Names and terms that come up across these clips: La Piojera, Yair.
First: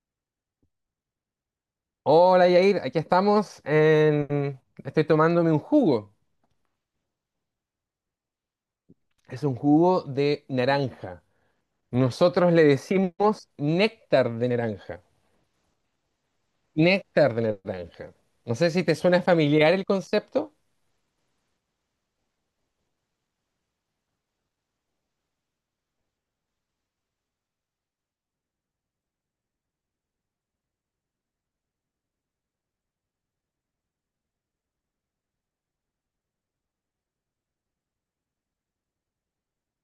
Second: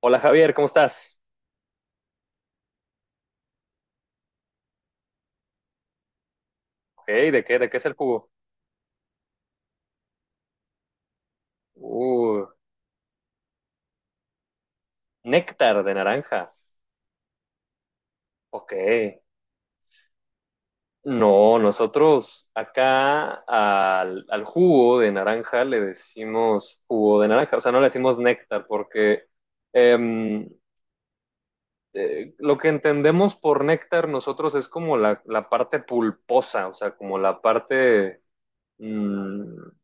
Hola Javier, ¿cómo estás? Hola Yair, aquí estamos en... Estoy tomándome un jugo. Ok, ¿de qué es el jugo? Es un jugo de naranja. Uh, Nosotros le decimos néctar de naranja. Néctar de naranja. Néctar de naranja. No sé Ok. si te suena familiar el concepto. No, nosotros acá al jugo de naranja le decimos jugo de naranja, o sea, no le decimos néctar porque em, lo que entendemos por néctar nosotros es como la parte pulposa, o sea, como la parte, mm,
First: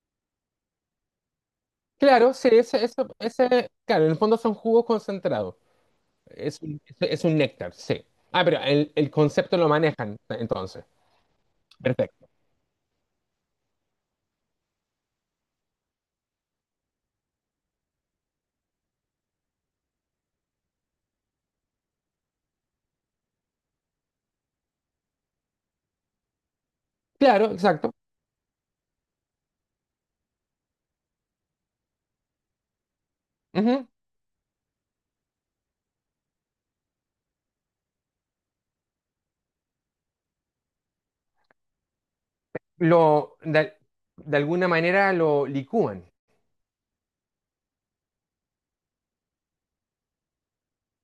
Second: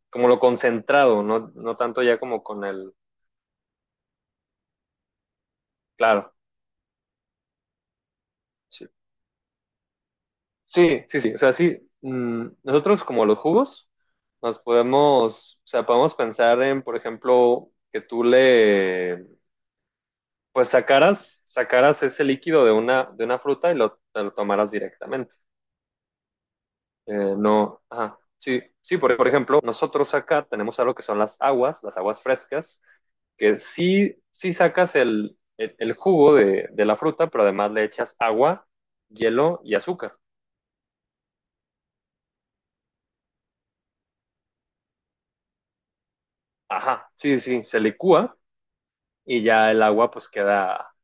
como lo concentrado, no, no tanto ya Claro, como sí, con el, claro, en el fondo son jugos concentrados. claro. Es un néctar, sí. Ah, pero Sí, el concepto lo manejan entonces. sí, sí, sí. O sea, sí, Perfecto. Nosotros como los jugos nos podemos, o sea, podemos pensar en, por ejemplo, que tú le, pues sacaras ese líquido de una fruta y te lo tomaras directamente. Claro, No, exacto. ajá. Sí, sí, por ejemplo, nosotros acá tenemos algo que son las aguas frescas, que Ujú. sí, sí sacas el jugo de la fruta, pero además le echas agua, hielo y azúcar. Lo, de, de alguna manera lo licúan. Ajá, sí, sí, se licúa y ya el agua pues queda,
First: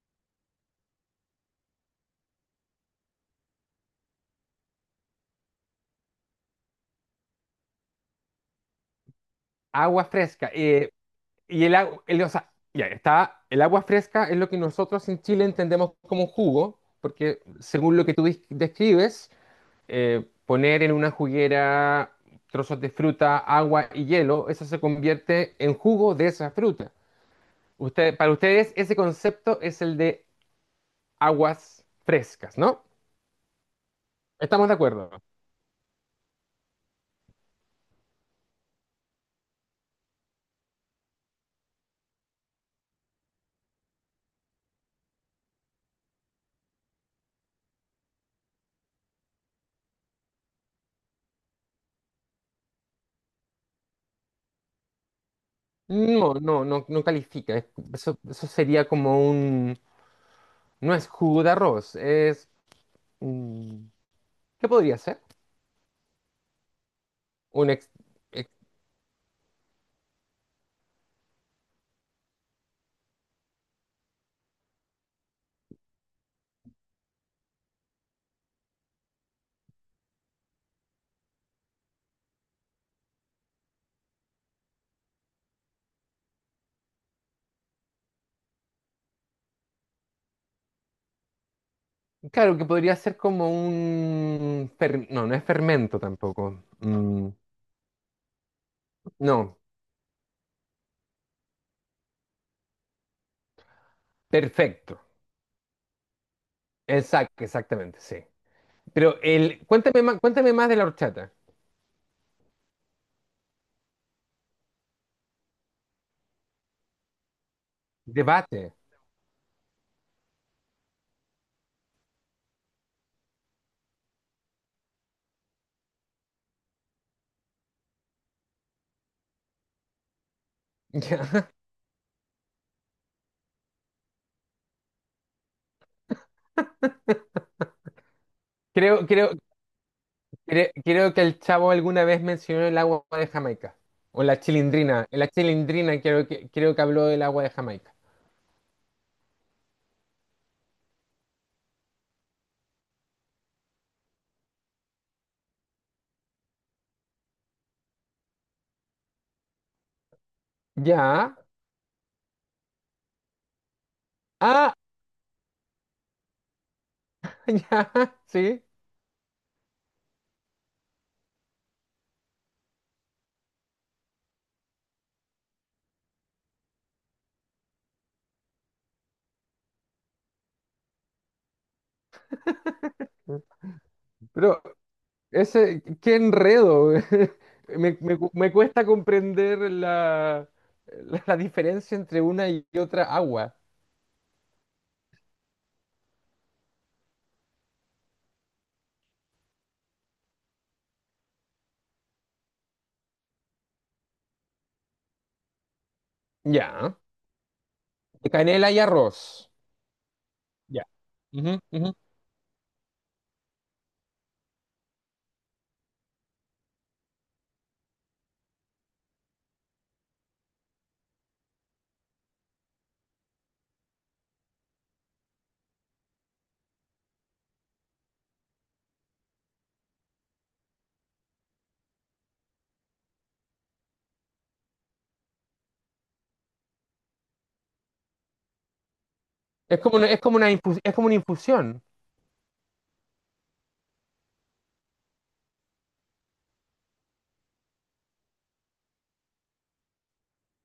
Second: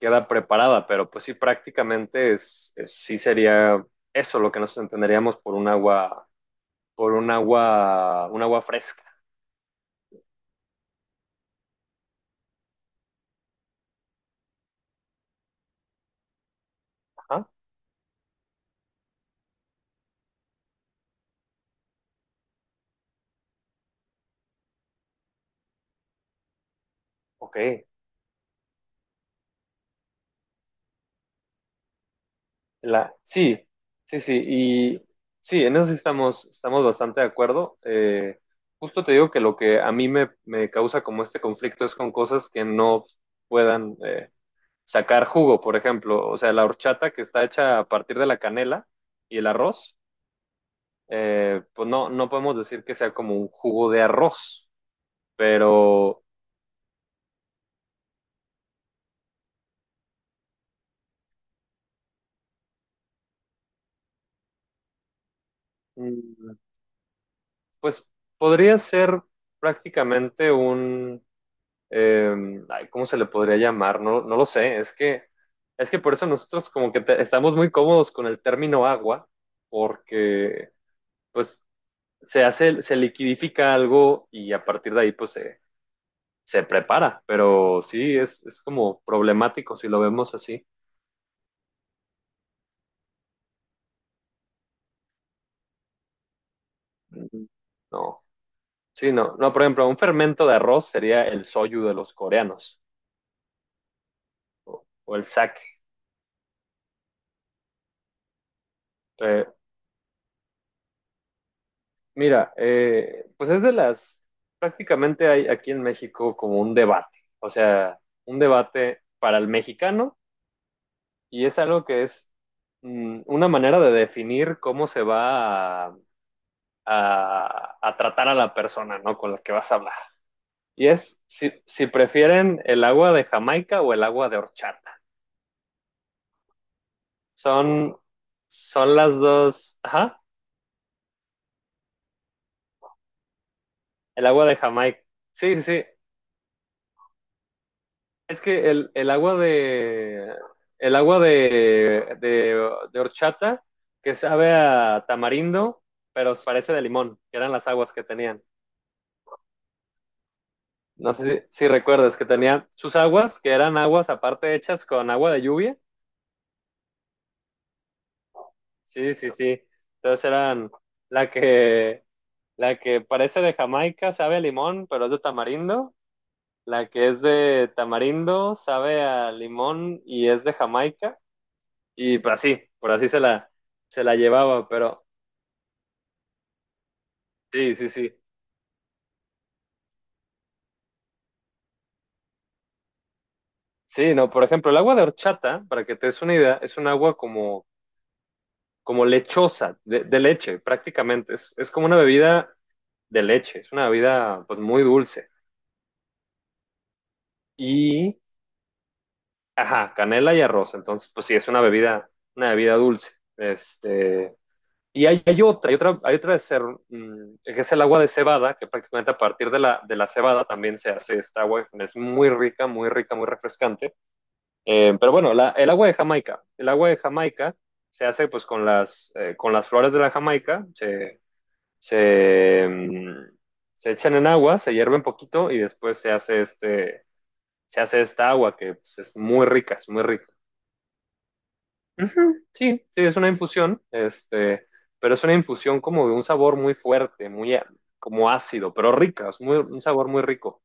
queda preparada, pero pues sí, prácticamente es, sí sería eso lo que nosotros entenderíamos por un agua fresca. Agua fresca. Y el agua, o sea, ya está, el agua fresca es lo que nosotros en Chile entendemos como jugo, porque Ajá, según lo que tú describes, poner en una juguera trozos de fruta, agua y hielo, eso se convierte en jugo de esa fruta. ok. Para ustedes ese concepto es el de aguas frescas, ¿no? Sí, sí, sí, ¿Estamos de y acuerdo? sí, en eso sí estamos bastante de acuerdo. Justo te digo que lo que a mí me causa como este conflicto es con cosas que no puedan sacar jugo, por ejemplo, o sea, la horchata que está hecha a partir de la canela y el arroz pues no, no podemos decir que sea como un jugo de arroz, pero No, no, no, no califica. Eso, eso sería como un... No es jugo de arroz, es... mm, ¿Qué podría ser? mm, un ex- pues ex- podría ser prácticamente eh, ay, ¿cómo se le podría llamar? No, no lo sé, es que por eso nosotros como que estamos muy cómodos con el término agua, porque pues se hace, se liquidifica algo y a partir de ahí pues se prepara, pero sí, es como problemático si lo vemos así. claro, que podría ser como un... no, no es fermento tampoco. Ujú. No. Sí, no, no, No, por ejemplo, un fermento de arroz sería el soyu de los coreanos o, perfecto. o el sake. Exacto, exactamente, sí. Pero Eh, cuéntame más de la horchata. Mira, pues es prácticamente hay aquí en México como un debate, o sea, un Debate. debate para el mexicano y es algo que es una manera de definir cómo se va a, a tratar a la persona, ¿no? Con la que vas a hablar. Y es Ya. si prefieren el agua de Jamaica o el agua de horchata. Son, son Creo, las creo, dos, ajá. Creo que el chavo alguna vez mencionó el agua de Jamaica. O El la agua de Jamaica. chilindrina. La Sí, sí, sí. chilindrina creo que habló del agua de Jamaica. Es que el agua de el agua de horchata que sabe a tamarindo, pero parece de limón, que eran las aguas que tenían. No Ya. sé si, si recuerdas que tenían sus aguas, que eran aguas aparte Ah, hechas con agua de lluvia. ya, sí. Sí, sí, sí. Entonces eran la que la que parece de Jamaica, sabe a limón, pero es de tamarindo. La que es de tamarindo, sabe a limón y es de Jamaica. Y pues así, por así se la Pero llevaba, pero ese, qué enredo. sí, sí, sí. Me cuesta comprender la diferencia entre una y otra agua. Sí, no, por ejemplo, el agua de horchata, para que te des una idea, es un agua como, como lechosa, de leche prácticamente. Es como una bebida de leche, es una bebida pues muy dulce. Ya. Y, Canela y arroz. ajá, canela y arroz, Ya. entonces pues sí, es Ujú, una ujú. bebida, una bebida dulce. Este, y hay otra, que es el agua de cebada, que prácticamente a partir de la cebada también se hace esta agua, es muy rica, muy rica, muy refrescante. Pero bueno, el agua de Jamaica. El agua de Jamaica se hace pues con las flores de la Jamaica, se, mm, se echan en agua, se hierve un poquito y después se hace esta agua que pues, es muy rica, Es es como muy una, rica. Es como una infusión. Ujú, sí, sí, es una infusión, este, pero es una infusión como de un sabor muy fuerte, como ácido, pero rica, es muy, un sabor muy rico.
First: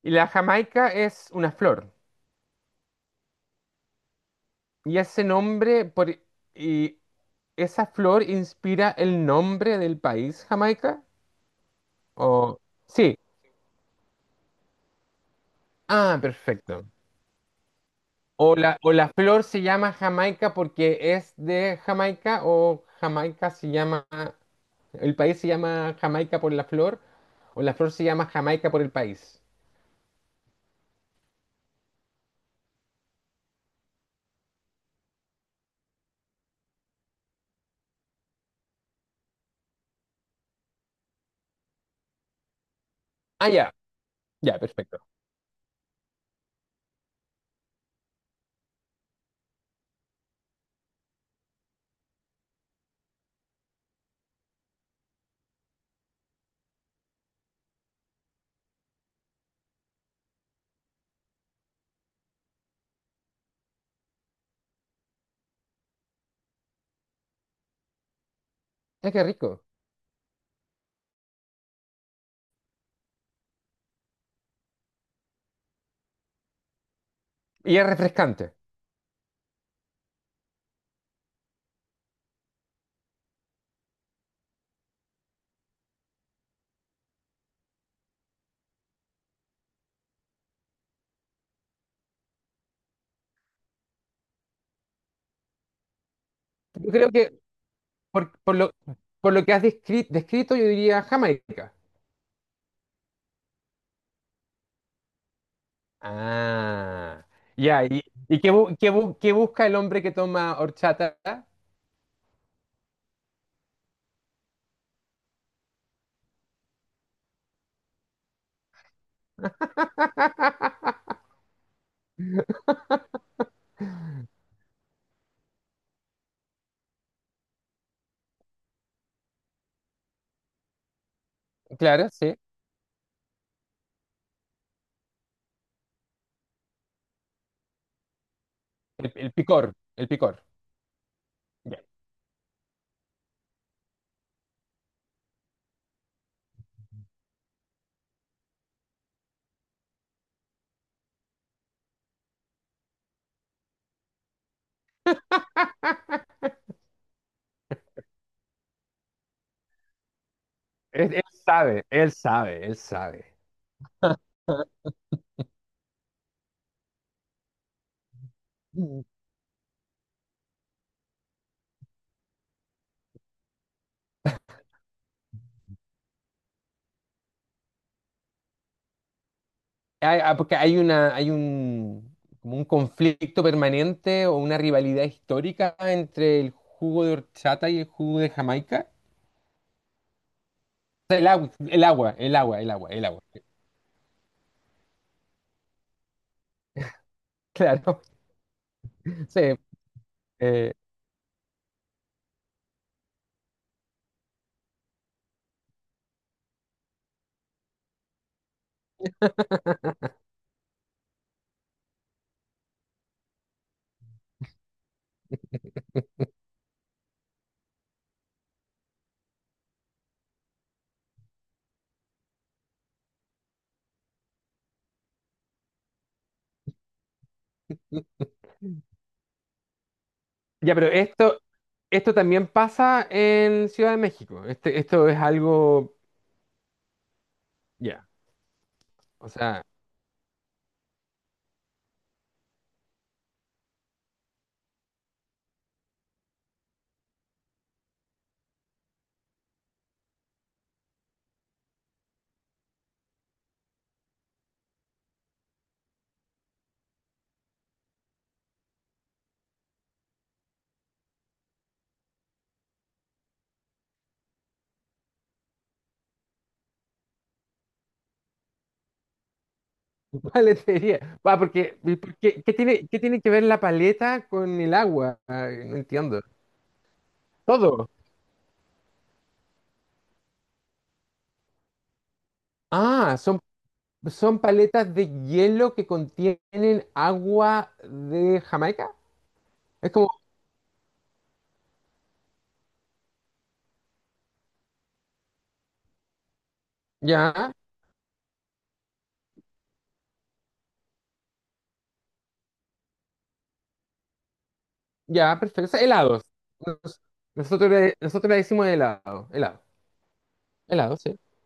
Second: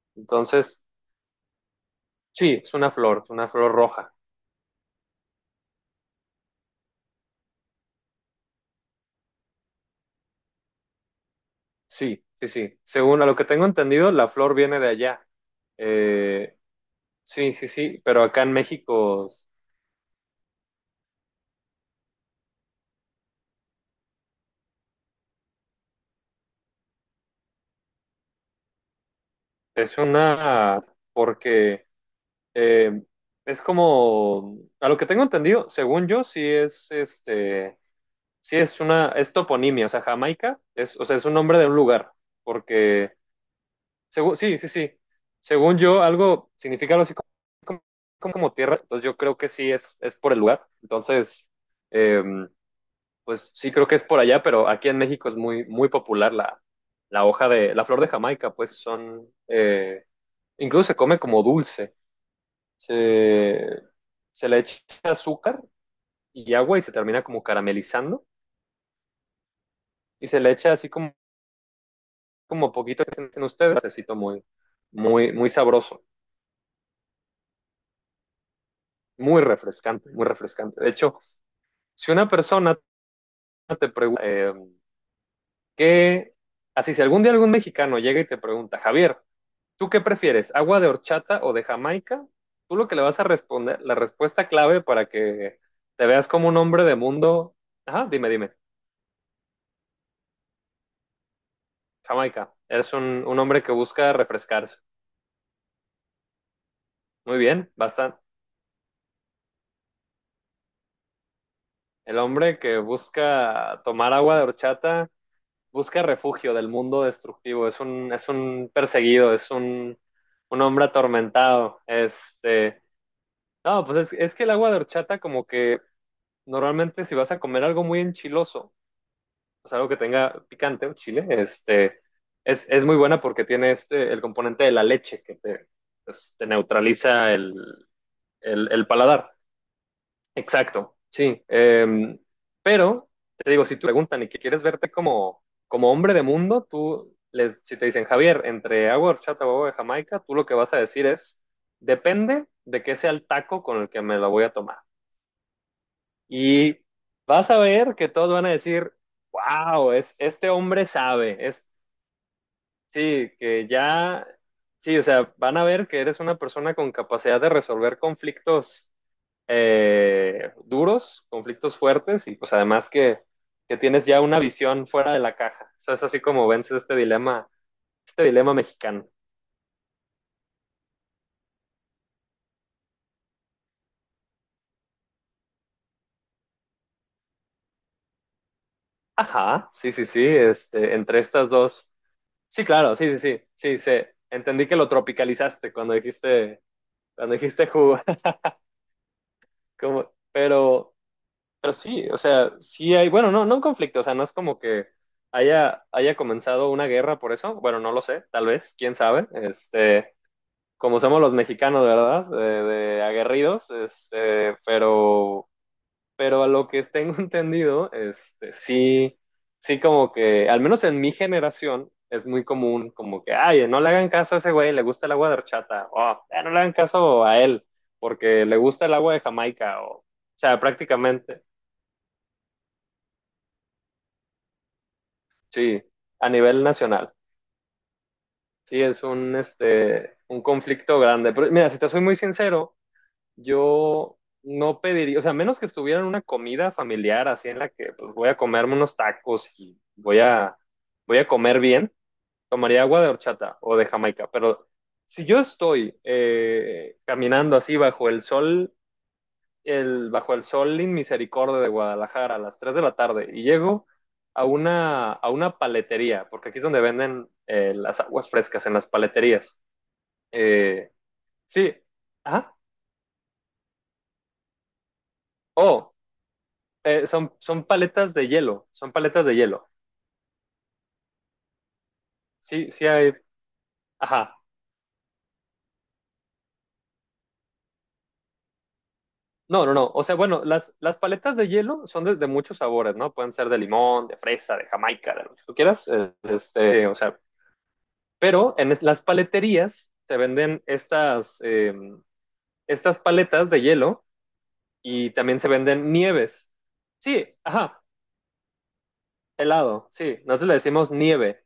Y la Entonces, jamaica es una flor. sí, es una flor roja. Y ese nombre, por, y esa flor inspira el nombre del país, Jamaica. Sí, sí, O, sí. sí. Según a lo que tengo entendido, la flor viene de allá. Ah, Eh, perfecto. sí, sí, sí, pero acá en O la México flor se llama Jamaica porque es de Jamaica, o Jamaica se llama, el país se llama Jamaica por la flor, o la flor se llama Jamaica por el país. es una, porque eh, es como, a lo que tengo entendido, según yo, sí es, este, sí es una, es toponimia, o sea, Jamaica, o sea, es un nombre de un lugar, porque, Ah, ya, según, sí, ya, sí, sí, perfecto. según yo, algo significa algo así como tierra, entonces yo creo que sí es por el lugar, entonces... em, pues sí creo que es por allá, pero aquí en México es muy, muy popular la flor de Jamaica, pues incluso se come como dulce, se, se le echa azúcar y agua y se termina como caramelizando Es que rico. y se le echa así como poquito que sienten ustedes, necesito muy, muy, muy sabroso, Y es refrescante. muy refrescante, muy refrescante. De hecho, si una persona te pregunta, ¿qué? Así, si algún día algún mexicano llega y te pregunta, Javier, ¿tú qué prefieres? ¿Agua de horchata o de Jamaica? Tú lo que le vas a responder, la respuesta clave para que te veas como un hombre Yo de creo que mundo. Ajá, dime, por, dime. por lo, por lo que has descrito, yo diría Jamaica. Jamaica. Eres un hombre que busca refrescarse. Ah, Muy bien, ya. ¿Y, bastante. Qué busca el hombre que toma horchata? El hombre que busca tomar agua de horchata busca refugio del mundo destructivo. Es un perseguido, es un hombre atormentado. No, pues es que el agua de horchata como que normalmente si vas a comer algo muy enchiloso, o sea, algo que tenga picante, un chile, este, Claro, sí. es, es muy buena porque tiene este, el componente de la leche que te neutraliza el paladar. El picor. Exacto, sí. Pero, te digo, si te preguntan y que quieres verte como, como hombre de mundo, tú, les, si te dicen, Javier, entre agua de horchata o agua de Jamaica, tú lo que vas a decir es, depende de qué sea el taco con el que me la voy a tomar. Y vas a ver que todos van a decir, wow, este hombre sabe, Él sí, sabe. que ya, sí, o sea, van a ver que eres una persona con capacidad de resolver conflictos Mm. Duros, conflictos fuertes y pues además que tienes ya una visión fuera de la caja. Eso es así como vences este dilema mexicano. Ah, porque hay una, hay un, como un conflicto permanente o una rivalidad histórica entre el jugo de horchata y el jugo de Jamaica. Ajá, sí, sí, sí, entre estas dos. Sí, claro, El sí, sí, agua. sí, sí, sé. Entendí que lo tropicalizaste cuando dijiste jugo, Claro, sí. como, eh, pero... Pero sí, o sea, sí hay, bueno, no, no un conflicto, o sea, no es como que haya comenzado una guerra por eso, bueno, no lo sé, tal vez, quién sabe, este, como somos los mexicanos, ¿verdad? De aguerridos, este, pero a lo que tengo entendido, este, sí, sí como que, al menos en mi generación, es muy común, como que, ay, no le hagan caso a ese güey, le gusta el agua de horchata, o "Ah, no le hagan caso a él, porque le gusta el agua de Jamaica, o sea, ya, pero esto, prácticamente. esto también pasa en Ciudad de México. Este, esto es Sí, algo, a nivel nacional. ya, Sí, es o un, sea, este, un conflicto grande. Pero mira, si te soy muy sincero, yo no pediría, o sea, a menos que estuviera en una comida familiar así en la que pues, voy a comerme unos tacos y voy a comer bien, tomaría agua de horchata o de Jamaica. Pero si yo estoy caminando así bajo el sol el Bajo el Sol en Misericordia de Guadalajara a las 3 de la tarde y llego a una paletería, porque aquí es donde venden las aguas frescas, en las paleterías. Eh, ¿sería? Va, sí, ajá. Qué tiene que ver la paleta con el agua? Ah, no Oh, entiendo. Son Todo. paletas de hielo, son paletas de hielo. Sí, sí hay, Ah, son, ajá. son paletas de hielo que contienen agua de Jamaica. No, no, no. Es O como, sea, bueno, las paletas de hielo son de muchos sabores, ¿no? Pueden ser de limón, de fresa, de jamaica, de lo que tú quieras. O sea, ya, pero en las paleterías te venden estas, estas paletas de hielo y también ya, se perfecto. O sea, venden helados. nieves. Nos- Sí, Nosotros, ajá, nosotros le decimos helado, helado, helado, sí. Nosotros le decimos helado, sí. nieve,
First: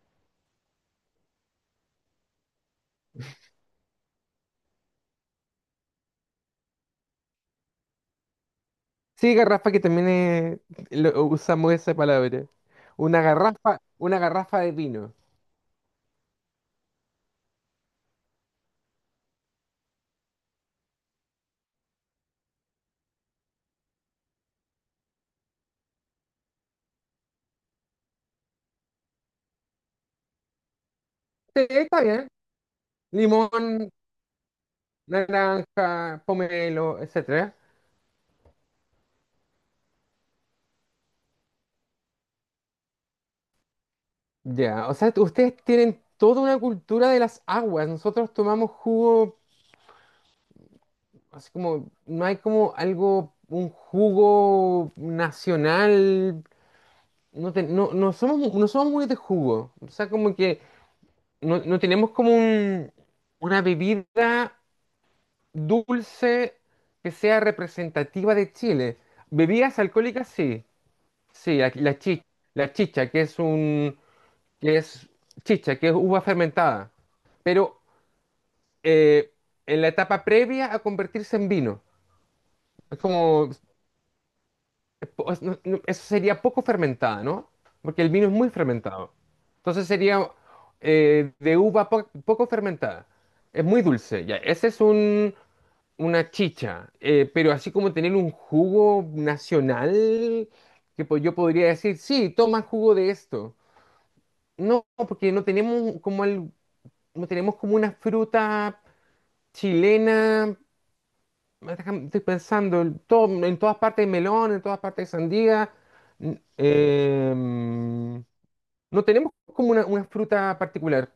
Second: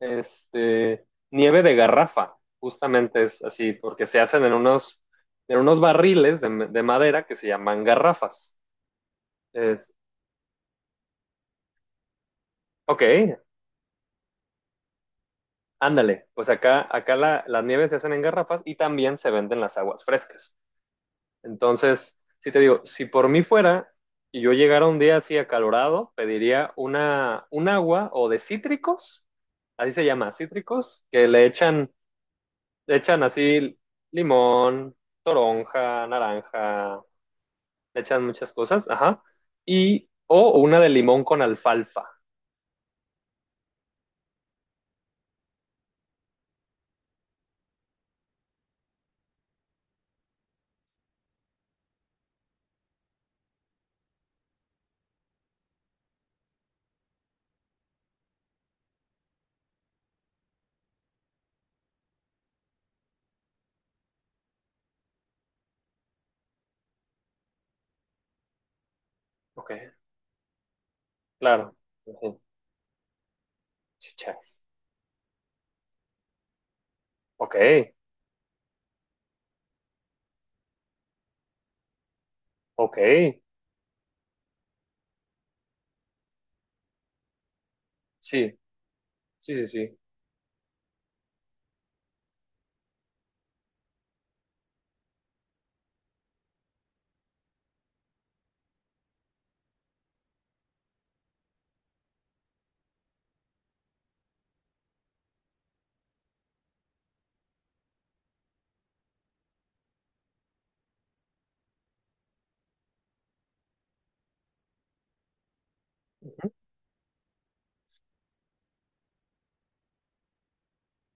este, nieve de garrafa, justamente es así, porque se hacen en unos barriles de madera que se llaman garrafas. Sí, garrafa que Es, también es- lo- usamos esa palabra. ok, Una garrafa de vino. ándale, pues acá, acá las nieves se hacen en garrafas y también se venden las aguas frescas. Entonces, sí te digo, si por mí fuera y yo llegara un día así acalorado, pediría un agua o de cítricos, así se llama, cítricos, que Sí, está bien. le echan así Limón, limón, naranja, toronja, pomelo, naranja, etcétera. le echan muchas cosas, ajá, y o una de limón con alfalfa, Ya, o sea, ustedes tienen toda una cultura de las aguas. Nosotros tomamos jugo. Así como, no hay como algo, un jugo nacional. No, no, no somos muy de jugo. O sea, como que no, no tenemos como una bebida dulce que sea representativa de Chile. ok, Bebidas alcohólicas, sí. Sí, claro, ujú, la chicha, chichas, que es chicha, que es uva fermentada. ok, Pero eh, en la etapa previa a convertirse en vino. Es ok, como pues, no, eso sería poco fermentada, ¿no? Porque el vino es muy sí, fermentado. sí, sí, Entonces sí, sería de uva poco fermentada. Es muy dulce, ya. Ese es un, una chicha. Pero así como tener un jugo nacional, que yo podría decir, sí, toma jugo de esto. No, porque no tenemos como no tenemos como una fruta chilena estoy pensando en, en todas partes hay melón, en todas partes hay sandía. N- em, no tenemos como una fruta particular.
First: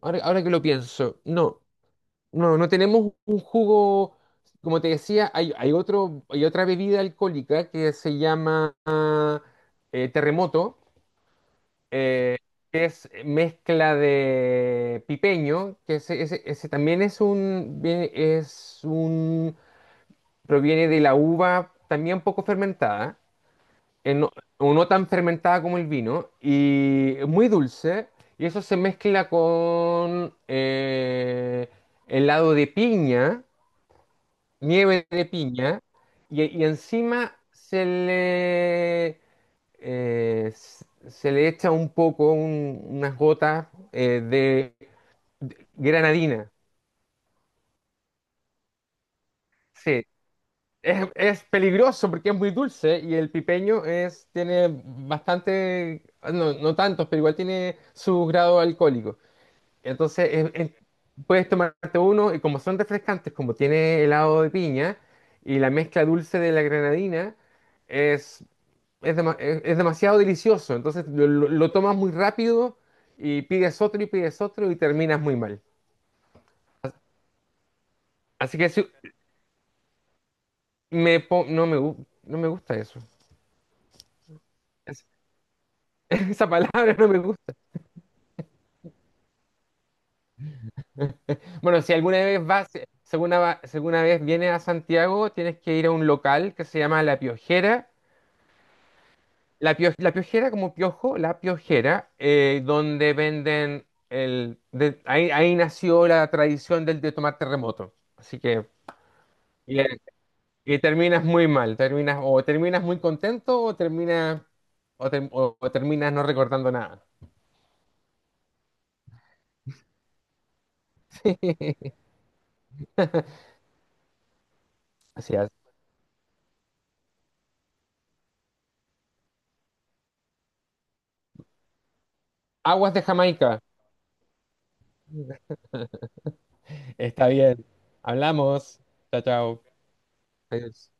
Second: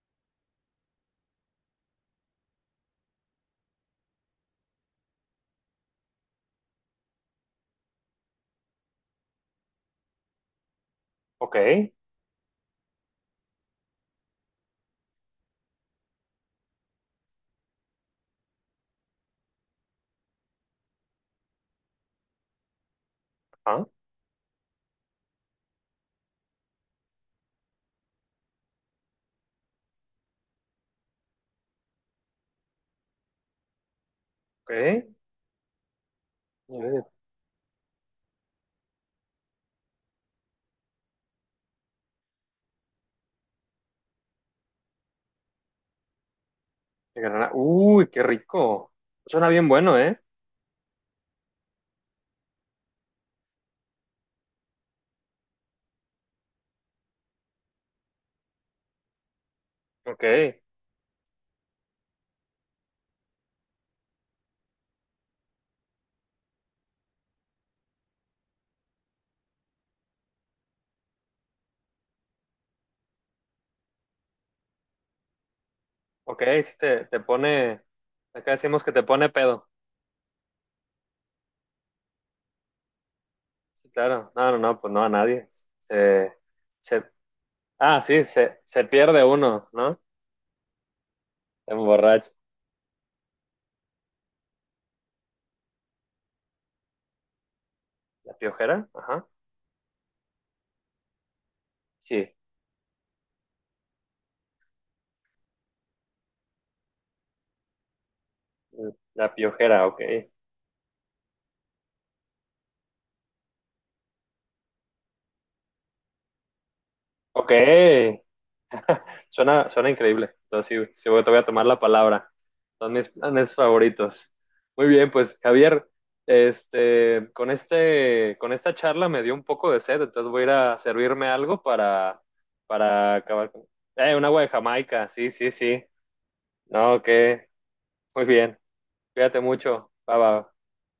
Ahora, ahora que lo pienso, no tenemos un jugo. Como te decía, hay otra bebida alcohólica que se llama terremoto, ok, eh, que es mezcla de pipeño, que ese también es un, es un, proviene de la uva también poco fermentada, ah, eh, no- o no tan fermentada como el vino, y es muy dulce, y eso se mezcla con helado de piña, nieve ok, de piña, y encima se le echa un poco, unas gotas de granadina. de granada. Uy, qué rico. Suena bien bueno, Sí, ¿eh? es peligroso porque es muy dulce y el pipeño es, tiene bastante, no, no tantos, pero igual tiene su grado alcohólico. Ok, Entonces puedes tomarte uno y como son refrescantes, como tiene helado de piña y la mezcla dulce de la granadina, es, es, es demasiado delicioso. Entonces lo tomas muy rápido y pides otro y pides otro y terminas muy mal. ok, si te pone, acá Así que decimos sí, que te pone pedo. me, po- no me, gu- no me gusta eso. Sí, claro, no, no, no, pues no Es- a nadie. Se, esa palabra se, no me gusta. ah, sí, se pierde uno, ¿no? Se Bueno, si alguna emborracha. vez vas, si alguna, va- si alguna vez vienes a Santiago, tienes que ir a un local que se llama La Piojera. ¿La Piojera? Ajá. La Piojera, como piojo, La Piojera, Sí, donde venden ahí, ahí nació la tradición del de tomar terremoto. Así que. la Y, Piojera, eh, ok. y terminas muy mal. Terminas, o terminas muy contento o terminas. O terminas no recordando nada. Ok, suena increíble. Entonces, sí, te voy a tomar la palabra. Son mis planes favoritos. Muy bien, Así pues es. Javier, este, con esta charla me dio un poco de sed, entonces voy a ir a servirme algo Aguas de para acabar Jamaica. con... Un agua de Jamaica, sí, sí, sí. No, Está bien. muy bien. Hablamos. Chao, Cuídate chao. mucho. Bye, bye. Adiós.